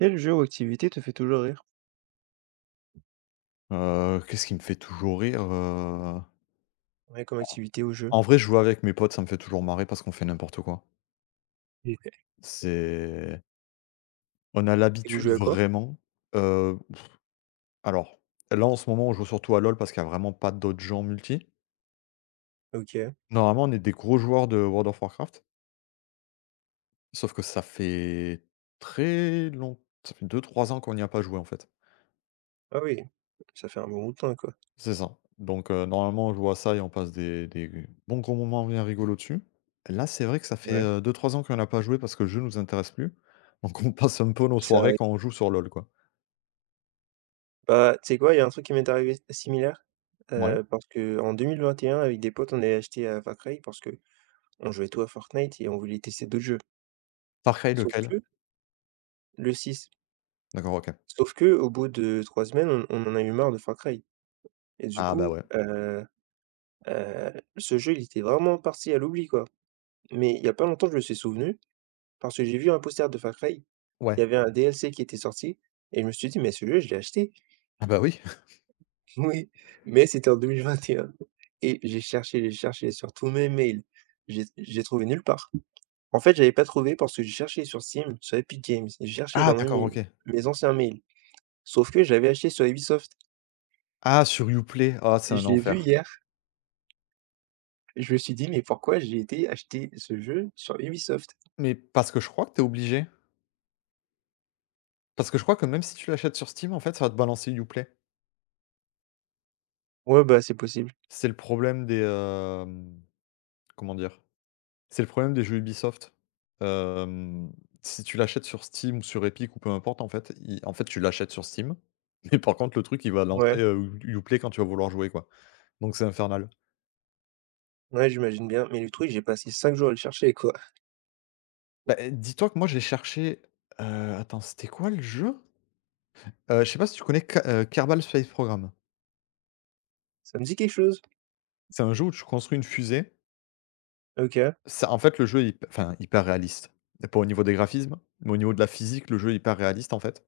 Quel jeu ou activité te fait toujours rire? Qu'est-ce qui me fait toujours rire? Ouais, comme En activité ou jeu? en vrai, jouer avec mes potes, ça me fait toujours marrer parce qu'on fait n'importe quoi. Mmh. C'est On a Et vous l'habitude jouez à quoi? vraiment. heu, alors, là, en ce moment, on joue surtout à LOL parce qu'il y a vraiment pas d'autres gens multi. OK. Normalement, on est des gros joueurs de World of Warcraft, sauf que ça fait très long ça fait 2-3 ans qu'on n'y a pas joué, en fait. Ah oui, ça fait un bon bout de temps, quoi. C'est ça. Donc, normalement, on joue à ça et on passe des bons gros moments bien rigolos dessus. Là, c'est vrai que ça Ouais. fait 2-3 ans qu'on n'a pas joué parce que le jeu nous intéresse plus. Donc on passe un peu nos Ça soirées quand on joue sur LOL, quoi. bah, tu sais quoi? Il y a un truc qui m'est arrivé similaire, Ouais. Parce qu'en 2021 avec des potes, on avait acheté, à Far Cry parce que on jouait tous à Fortnite et on voulait tester d'autres jeux. Far Cry Sauf lequel? que le 6. D'accord, OK. Sauf que au bout de 3 semaines, on en a eu marre de Far Cry et du Ah bah, coup, ouais. Heu, ce jeu, il était vraiment parti à l'oubli, quoi. Mais il y a pas longtemps, je me suis souvenu parce que j'ai vu un poster de Far Cry. Il y Ouais. avait un DLC qui était sorti et je me suis dit: «Mais celui-là, je l'ai acheté». Ah bah, oui. Oui, mais c'était en 2021 et j'ai cherché sur tous mes mails, j'ai trouvé nulle part. En fait, j'avais pas trouvé parce que j'ai cherché sur Steam, sur Epic Games, j'ai cherché Ah dans mes d'accord, mails, OK. mes anciens mails, sauf que j'avais acheté sur Ubisoft. Ah, sur Uplay. Ah, c'est Je un l'ai vu enfer. hier, je me suis dit: «Mais pourquoi j'ai été acheter ce jeu sur Ubisoft?» Mais parce que je crois que t'es obligé. Parce que je crois que même si tu l'achètes sur Steam, en fait, ça va te balancer Uplay. Ouais, bah, c'est possible. C'est le problème des, comment dire? C'est le problème des jeux Ubisoft. Hem, Si tu l'achètes sur Steam ou sur Epic ou peu importe en fait, i en fait tu l'achètes sur Steam, mais par contre le truc il va lancer, Ouais, You Uplay quand tu vas vouloir jouer, quoi. Donc c'est infernal. ouais, j'imagine bien, mais le truc, j'ai passé 5 jours à le chercher, quoi. Bah, eh, dis-toi que moi j'ai cherché, attends, c'était quoi le jeu? Je sais pas si tu connais K Kerbal Space Program? Ça me dit quelque chose. C'est un jeu où tu construis une fusée. OK, Ça en fait le jeu est hyp enfin hyper réaliste, pas au niveau des graphismes, mais au niveau de la physique, le jeu est hyper réaliste en fait.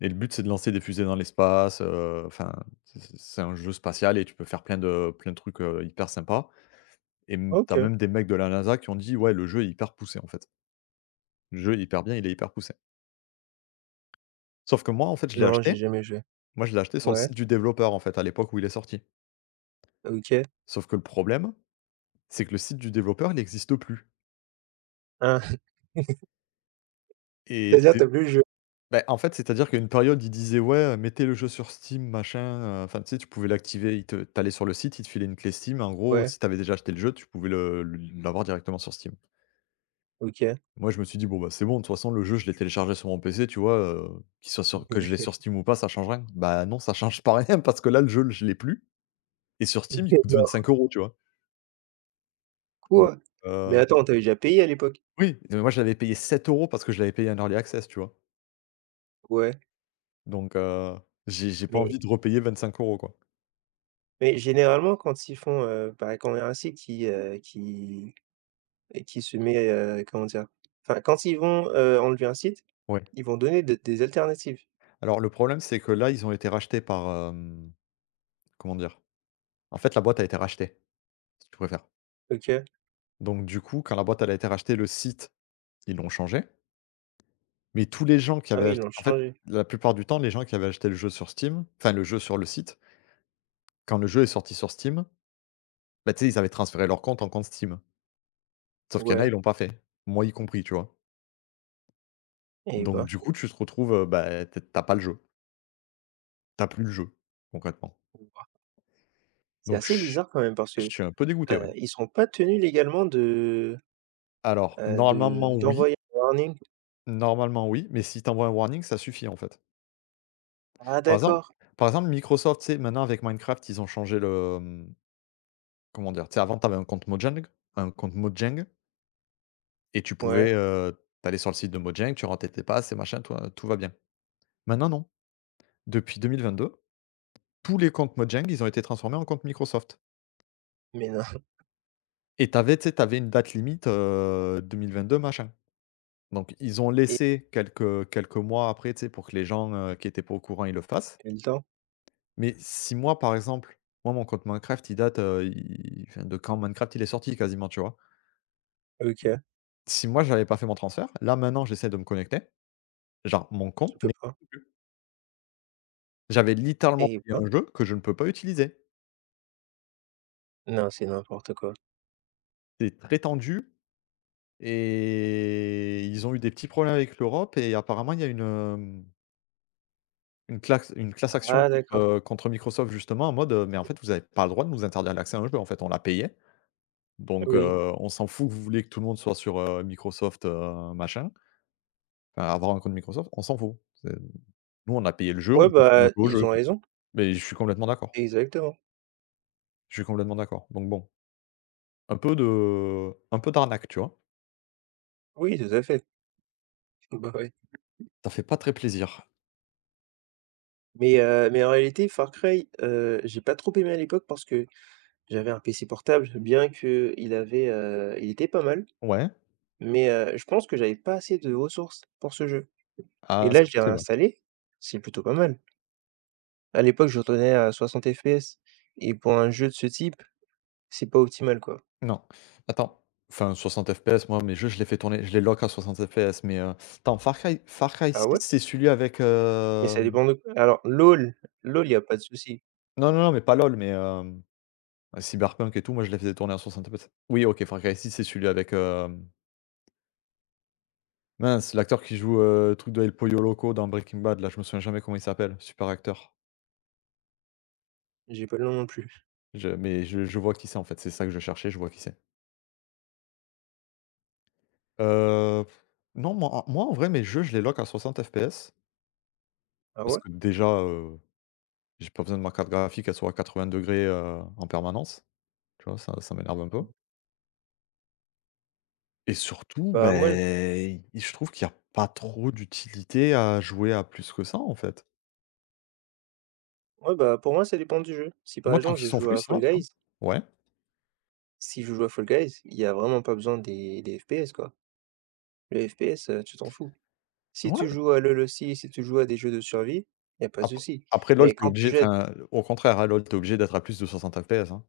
Et le but, c'est de lancer des fusées dans l'espace, enfin, c'est un jeu spatial et tu peux faire plein de trucs, hyper sympas, et m tu OK. même des mecs de la NASA qui ont dit: «Ouais, le jeu est hyper poussé, en fait. Le jeu est hyper bien, il est hyper poussé». Sauf que moi, en fait, je l'ai Non, j'ai acheté jamais joué. moi, je l'ai acheté sur le Ouais. site du développeur, en fait, à l'époque où il est sorti. OK. Sauf que le problème, c'est que le site du développeur, il n'existe plus Ah, et c'est-à-dire tu c'est as plus le jeu? Beh, en fait, c'est-à-dire qu'à une période, ils disaient: «Ouais, mettez le jeu sur Steam, machin», enfin, tu sais, tu pouvais l'activer, ils te tu allais sur le site, ils te filaient une clé Steam. En gros, Ouais, si t'avais déjà acheté le jeu, tu pouvais le l l'avoir directement sur Steam. OK. Ouais. Moi, je me suis dit: «Bon, bah, c'est bon, de toute façon, le jeu, je l'ai téléchargé sur mon PC, tu vois, qu'il soit sur que je l'ai sur Steam ou pas, ça change rien». Bah, non, ça change pas rien parce que là, le jeu, je l'ai plus, et sur Steam, il Ouais. coûte 25 euros, tu vois? coup, Donc, heu mais heu, attends, tu déjà payé à l'époque? oui, mais moi, je l'avais payé 7 € parce que je l'avais payé en early access, tu vois? Ouais, Donc, j'ai pas mais envie de repayer 25 euros, quoi. mais généralement quand ils font, bah, quand il y a un site qui, qui se met, comment dire? Enfin, quand ils vont, enlever un site, Ouais. ils vont donner de des alternatives. Alors le problème, c'est que là, ils ont été rachetés par, comment dire? En fait, la boîte a été rachetée, si tu préfères. OK. Donc du coup, quand la boîte, elle a été rachetée, le site, ils l'ont changé, mais tous les gens qui Ah avaient oui, ils ach l'ont en fait, changé. la plupart du temps, les gens qui avaient acheté le jeu sur Steam, enfin le jeu sur le site, quand le jeu est sorti sur Steam, bah, tu sais, ils avaient transféré leur compte en compte Steam. Sauf qu'il y en a, ils Ouais l'ont pas fait, moi y compris, tu vois? et Donc bah, du coup, tu te retrouves, bah, tu es pas le jeu, t'as plus le jeu, concrètement. wouah, c'est Donc assez je bizarre quand même parce je que, suis un peu dégoûté, ouais. Ils sont pas tenus légalement Alors normalement, de oui. d'envoyer un warning. Normalement oui, mais si t'envoient un warning, ça suffit en fait. Ah Par exemple d'accord, Par exemple, Microsoft, tu sais, maintenant avec Minecraft, ils ont changé le, comment dire? Tu sais, avant t'avais un compte Mojang, un compte Mojang et tu ouais, pouvais, tu sur le site de Mojang, tu rentrais tes passes et machin, toi tout va bien. Maintenant non, depuis 2022, tous les comptes Mojang, ils ont été transformés en comptes Microsoft, mais non. et t'avais, tu sais, tu avais une date limite, 2022 machin. Donc ils ont laissé quelques mois après, tu sais, pour que les gens, qui étaient pas au courant, ils le fassent. Quel temps? Mais si moi, par exemple, moi, mon compte Minecraft, il date, il enfin, de quand Minecraft, il est sorti quasiment, tu vois? OK, Si moi, j'avais pas fait mon transfert, là, maintenant, j'essaie de me connecter, genre mon compte je peux n'est pas? OK. J'avais littéralement Eh payé ben, un jeu que je ne peux pas utiliser. non, c'est n'importe quoi. C'est très tendu, et ils ont eu des petits problèmes avec l'Europe, et apparemment, il y a une, une classe une class action Ah contre, d'accord, contre Microsoft, justement, en mode, «Mais en fait, vous n'avez pas le droit de nous interdire l'accès à un jeu, en fait, on l'a payé, donc Mmh oui. on s'en fout que vous voulez que tout le monde soit sur, Microsoft, machin». Enfin, avoir un compte Microsoft, on s'en fout. C'est Nous, on a payé le jeu, on Ouais, veut bah, pouvoir jouer au ils jeu, ont quoi. raison, Mais je suis complètement d'accord. exactement. Je suis complètement d'accord. Donc bon, un peu d'arnaque, tu vois? Oui, tout à fait. Bah, ouais. Ça fait pas très plaisir. Mais en réalité, Far Cry, j'ai pas trop aimé à l'époque parce que j'avais un PC portable, bien que il avait, il était pas mal, Ouais. mais je pense que j'avais pas assez de ressources pour ce jeu et Ah, là, c'est je l'ai possible, ouais. réinstallé, c'est plutôt pas mal. À l'époque, je retournais à 60 FPS et pour un jeu de ce type, c'est pas optimal, quoi. Non. Attends. Enfin, 60 FPS, moi, mes jeux, je les fais tourner je les lock à 60 FPS, mais attends, Far Cry Ah Six, ouais? c'est celui avec, Mais ça hem dépend de quoi? Alors LOL, il y a pas de souci. non, non, non, mais pas LOL, mais Cyberpunk et tout, moi, je les faisais tourner à 60 FPS. Oui, OK, Far Cry Six, c'est celui avec, hem. Mince, l'acteur qui joue, le truc de El Pollo Loco dans Breaking Bad, là, je me souviens jamais comment il s'appelle, super acteur. J'ai pas le nom non plus. Je mais Je vois qui c'est, en fait, c'est ça que je cherchais, je vois qui c'est. Heu, non, moi, en vrai, mes jeux, je les lock à 60 FPS Ah parce ouais? que déjà, j'ai pas besoin de ma carte graphique, elle soit à 80°, en permanence, tu vois? Ça m'énerve un peu, et surtout, Bah, moi, je ben, je trouve qu'il y a pas trop d'utilité à jouer à plus que ça, en fait. Ouais, bah, pour moi, ça dépend du jeu. Si par Moi, tant exemple, qu'ils je sont joue fluides, à ça Fall va, tu Guys, vois? Ouais. si je joue à Fall Guys, il y a vraiment pas besoin des FPS, quoi. Le FPS, tu t'en fous. Si tu Ouais. joues à LOL aussi, si tu joues à des jeux de survie, il y a pas de Apr souci. Après, LOL, Mais t'es quand tu obligé jettes enfin, au contraire, hein, LOL, tu obligé d'être à plus de 60 FPS, hein.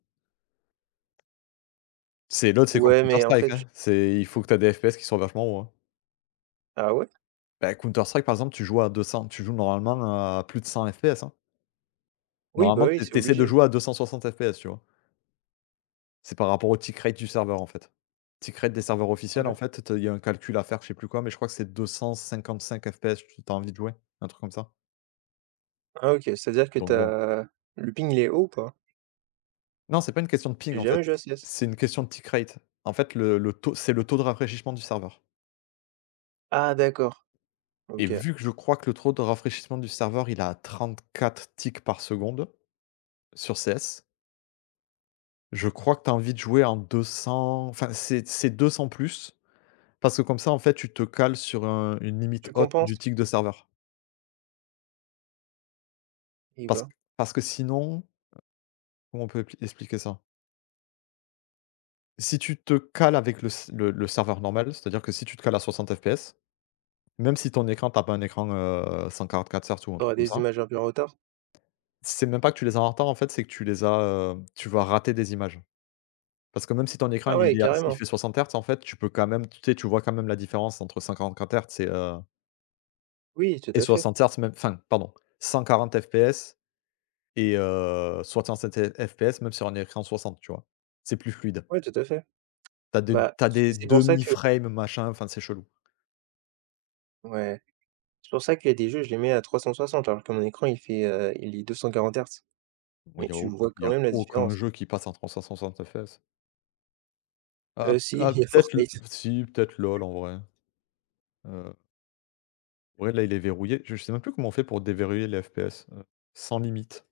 C'est LOL, c'est comme Ouais, Counter mais en fait, Strike, je hein. C'est Il faut que tu aies des FPS qui soient vachement hauts, hein. ah ouais? Bah, Counter Strike, par exemple, tu joues normalement à plus de 100 FPS, hein. Oui, bah, Normalement, oui, tu c'est tu de obligé. jouer à 260 FPS, tu vois? C'est par rapport au tick rate du serveur, en fait. Tick rate des serveurs officiels, en Ouais. fait, te il y a un calcul à faire, je sais plus quoi, mais je crois que c'est 255 FPS, tu as envie de jouer, un truc comme ça. Ah OK, c'est-à-dire que tu Donc bon. as le ping il est haut ou pas? Non, c'est pas une question de ping, J'ai en fait. jamais joué à CS. C'est une question de tick rate. En fait, le taux c'est le taux de rafraîchissement du serveur. Ah d'accord, Et OK. vu que je crois que le taux de rafraîchissement du serveur, il est à 4 ticks par seconde sur CS, je crois que tu as envie de jouer en 200, enfin, c'est 200 plus, parce que comme ça, en fait, tu te cales sur une limite Tu haute du compenses? tick de serveur. Eh Parce, ben, Parce que sinon, comment on peut expliquer ça? Si tu te cales avec le, le serveur normal, c'est-à-dire que si tu te cales à 60 FPS, même si ton écran, t'as pas un écran quatre Hz ou un tu truc auras comme des ça, images un peu en retard? c'est même pas que tu les as en retard, en fait, c'est que tu les as, tu vas rater des images. Parce que même si ton écran, Ah ouais, il est à il carrément. fait 60 Hz en fait, tu peux quand même, tu sais, tu vois quand même la différence entre 54 Hz Oui, tout et à fait. 60 Hz, même, enfin, pardon, 140 FPS et 67 F FPS même sur un écran 60, tu vois? C'est plus fluide. Oui, tout à fait. Bah, T'as c des c'est pour ça demi que frames, machin, enfin, c'est chelou. ouais, c'est pour ça qu'il y a des jeux, je les mets à 360, alors que mon écran il fait, il est 240 Hz. Il Mais y a tu auc vois Y quand a même la aucun différence. jeu qui passe en 360 FPS. Ah Si, ah ah, il y a peut-être l Fortnite. Si, peut-être LOL en vrai. Heu, ouais, là, il est verrouillé. Je sais même plus comment on fait pour déverrouiller les FPS, sans limite.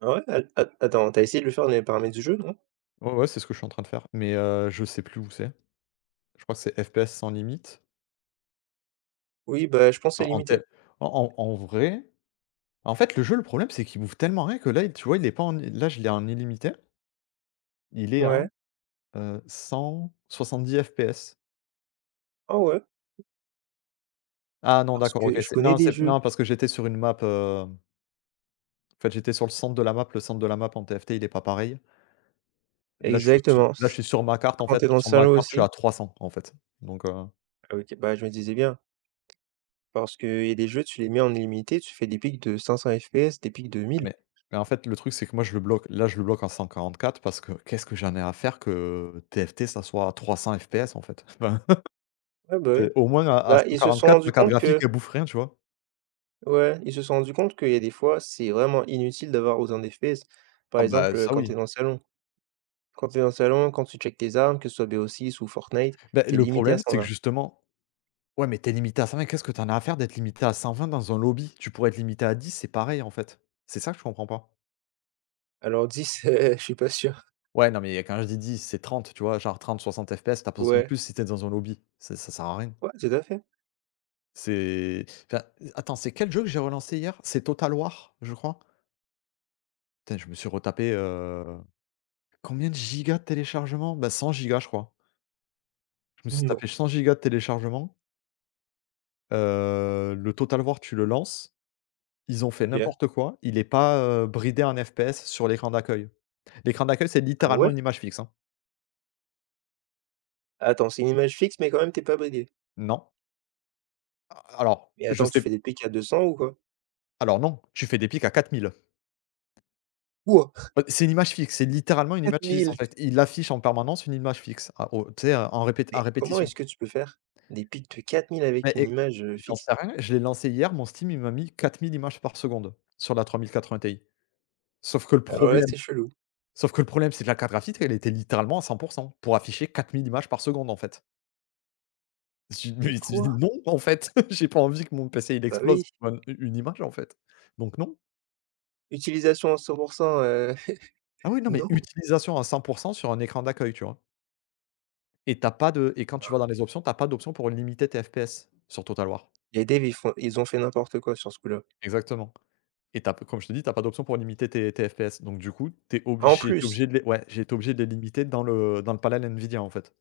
Ah ouais? At at attends, t'as essayé de le faire dans les paramètres du jeu, non? Ouais, ouais, c'est ce que je suis en train de faire, mais je sais plus où c'est. Je crois que c'est FPS sans limite. Oui, bah, je pense que En c'est en limité. tel en en vrai, en fait, le jeu, le problème, c'est qu'il m'ouvre tellement rien que là, tu vois, il est pas en là, je l'ai en illimité. Il est à, Ouais. 170 FPS. Ah ouais? Ah non, Parce d'accord, OK, que je connais des c'est jeux. non, parce que j'étais sur une map, en fait, j'étais sur le centre de la map. Le centre de la map en TFT, il est pas pareil. Là, je suis su Exactement. là, C je suis sur ma carte, en quand fait. t'es dans le Sur ma salon carte, je suis aussi? à 300, en fait, donc. Ah OK, bah, je me disais bien. Parce qu'il y a des jeux, tu les mets en illimité, tu fais des pics de 500 FPS, des pics de 1000. Mais mais en fait, le truc, c'est que moi, je le bloque là, je le bloque en 144 parce que qu'est-ce que j'en ai à faire que TFT, ça soit à 300 FPS, en fait? Enfin, Ouais, bah, oui. c'est au moins à Bah, ils se sont 144, rendus ma carte compte graphique, que elle bouffe rien, tu vois? ouais, ils se sont rendus compte qu'il y a des fois, c'est vraiment inutile d'avoir autant de FPS. Par Ah exemple, bah, ça, quand t'es oui. dans le salon. Quand t'es dans le salon, quand tu checkes tes armes, que ce soit BO6 ou Fortnite, Ben t'es le limité à problème, c'est que 120. justement, ouais, mais t'es limité à 120, qu'est-ce que t'en as à faire d'être limité à 120 dans un lobby? Tu pourrais être limité à 10, c'est pareil, en fait. C'est ça que je comprends pas. Alors 10, je suis pas sûr. Ouais, non, mais quand je dis 10, c'est 30, tu vois? Genre 30-60 FPS, tu as pas besoin de Ouais. plus si t'es dans un lobby. C'est Ça sert à rien. Ouais, tout à fait. C'est Enfin, attends, c'est quel jeu que j'ai relancé hier? C'est Total War, je crois. Putain, je me suis retapé, combien de gigas de téléchargement? Bah, 100 gigas, je crois. Je me suis Non, tapé 100 gigas de téléchargement. Le Total War, tu le lances, ils ont fait OK. n'importe quoi. Il est pas, bridé en FPS sur l'écran d'accueil. L'écran d'accueil, c'est Ah littéralement ouais? une image fixe, hein. Attends, c'est une image fixe, mais quand même, tu es pas bridé. Non. Alors, Mais je attends, tu sais fais des pics à 200 ou quoi? alors non, tu fais des pics à 4000. Wouah! C'est une image fixe, c'est littéralement une 4 image fixe, en 000! fait. Il affiche en permanence une image fixe, à au tu sais, en répét à Mais comment répétition. est-ce que tu peux faire des pics de 4 000 avec Mais une éc image, j'en fixe? sais rien, je l'ai lancé hier, mon Steam, il m'a mis 4000 images par seconde sur la 3080 Ti. Sauf que le Alors là, problème c'est chelou. sauf que le problème, c'est que la carte graphique, elle était littéralement à 100% pour afficher 4000 images par seconde, en fait. Je Mais me suis dit: quoi? «Non, en fait, j'ai pas envie que mon PC, il Bah explose oui, pour un une image, en fait». Donc non. utilisation à 100, heu, Ah oui, non, mais non. utilisation à 100% sur un écran d'accueil, tu vois? Et t'as pas de et quand tu Non, vas dans les options, t'as pas d'option pour limiter tes FPS sur Total War. les devs, ils ont fait n'importe quoi sur ce coup-là. Exactement. Et tu p comme je te dis, tu as pas d'option pour limiter tes FPS. Donc du coup, tu es En obligé tu es plus, obligé de les ouais, j'ai été obligé de les limiter dans le palal Nvidia, en fait.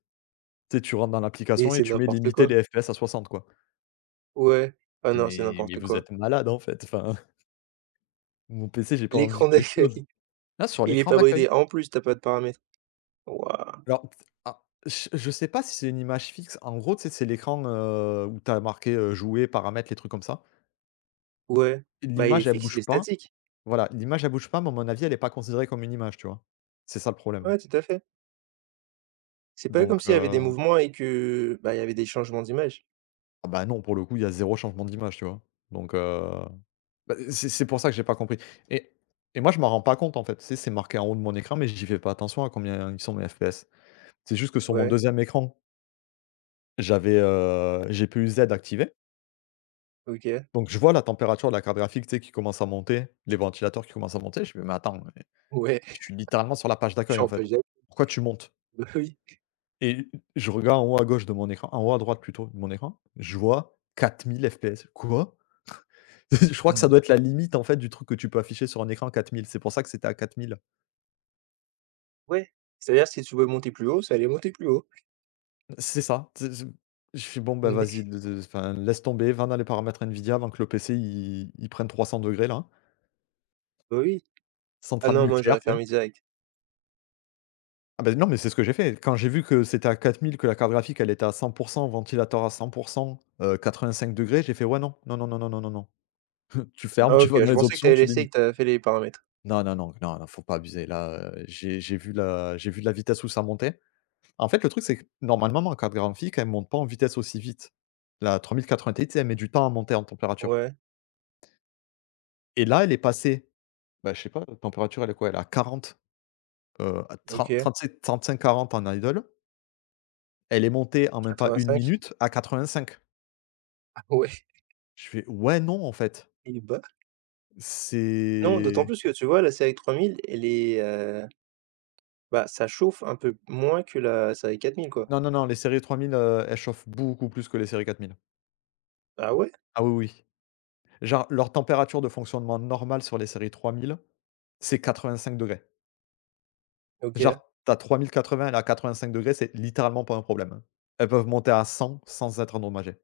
Tu sais, tu rentres dans mais l'application et c'est tu mets n'importe limiter quoi. les FPS à 60, quoi. Ouais. Ah Je dis: non, c'est «Mais n'importe vous quoi. êtes malades, en fait, enfin, mon PC, j'ai pas envie L'écran qu'il explose». d'accueil, Là, sur il est l'écran pas d'accueil. bridé. En plus, t'as pas de paramètres. Waouh! Alors t ah, je sais pas si c'est une image fixe. En gros, tu sais, c'est l'écran, où tu as marqué, «Jouer», «Paramètres», les trucs comme ça. Ouais. Bah, il est L'image, elle fixe, il bouge est pas. statique. Voilà, l'image, elle bouge pas, mais à mon avis, elle est pas considérée comme une image, tu vois? C'est ça le problème. Ouais, tout à fait. C'est pas comme Donc s'il y avait des heu mouvements et que, bah, il y avait des changements d'image. Ah bah, non, pour le coup, il y a zéro changement d'image, tu vois? Donc, bah, c'est pour ça que j'ai pas compris et et moi, je m'en rends pas compte, en fait. Tu sais, c'est marqué en haut de mon écran, mais j'y fais pas attention à combien ils sont mes FPS. C'est juste que sur mon Ouais, deuxième écran, j'avais, GPU-Z activé, OK, donc je vois la température de la carte graphique, tu sais, qui commence à monter, les ventilateurs qui commencent à monter. Je me dis: «Mais attends, mais ouais, je suis littéralement sur la page je suis d'accueil, en en fait. pagette. Pourquoi tu montes?» Bah, oui. Et je regarde en haut à gauche de mon écran, en haut à droite plutôt de mon écran, je vois 4000 FPS. Quoi? Je Et crois que ça non. doit être la limite, en fait, du truc que tu peux afficher sur un écran, 4000. C'est pour ça que c'était à 4000. Ouais, c'est-à-dire si tu veux monter plus haut, ça allait monter plus haut. C'est ça. C'est je fais: «Bon, bah, vas-y, Mais de enfin, laisse tomber, va dans les paramètres NVIDIA avant que le PC il prenne 300 degrés là, hein. bah, oui. Ah Centrale non, moi nucléaire», j'aurais tu sais? fermé direct. Ah, ben non, mais c'est ce que j'ai fait. Quand j'ai vu que c'était à quatre mille, que la carte graphique, elle était à 100%, ventilateur à 100%, pour 85 degrés, j'ai fait: «Ouais, non, non, non, non, non, non, non, non». Tu Ah fermes, tu OK, vas dans je les pensais que options, t'avais tu laissé et que limites. t'avais fait les paramètres. Non, non, non, non, non, faut pas abuser. Là, j'ai vu de la vitesse où ça montait. En fait, le truc, c'est que normalement, ma carte graphique, elle monte pas en vitesse aussi vite. La 3080 Ti, tu sais, elle met du temps à monter en température. Ouais, Et là, elle est passée, bah, je sais pas, la température, elle est quoi? Elle est à 40, à 30, OK, 35-40 en idle. Elle est montée en même pas une 85. minute à 85. Ah ouais, Je fais: «Ouais, non, en fait». il est bas. Non, d'autant C'est plus que tu vois, la série 3000, elle est, bah, ça chauffe un peu moins que la série 4000, quoi. Non, non, non, les séries 3000, elles chauffent beaucoup plus que les séries 4000. Ah ouais? Ah oui, oui. Genre, leur température de fonctionnement normale sur les séries 3000, c'est 85 degrés. OK. Genre, t'as trois tu as 3080, elle est à 5 degrés, c'est littéralement pas un problème, hein. Elles peuvent monter à 100 sans être endommagées.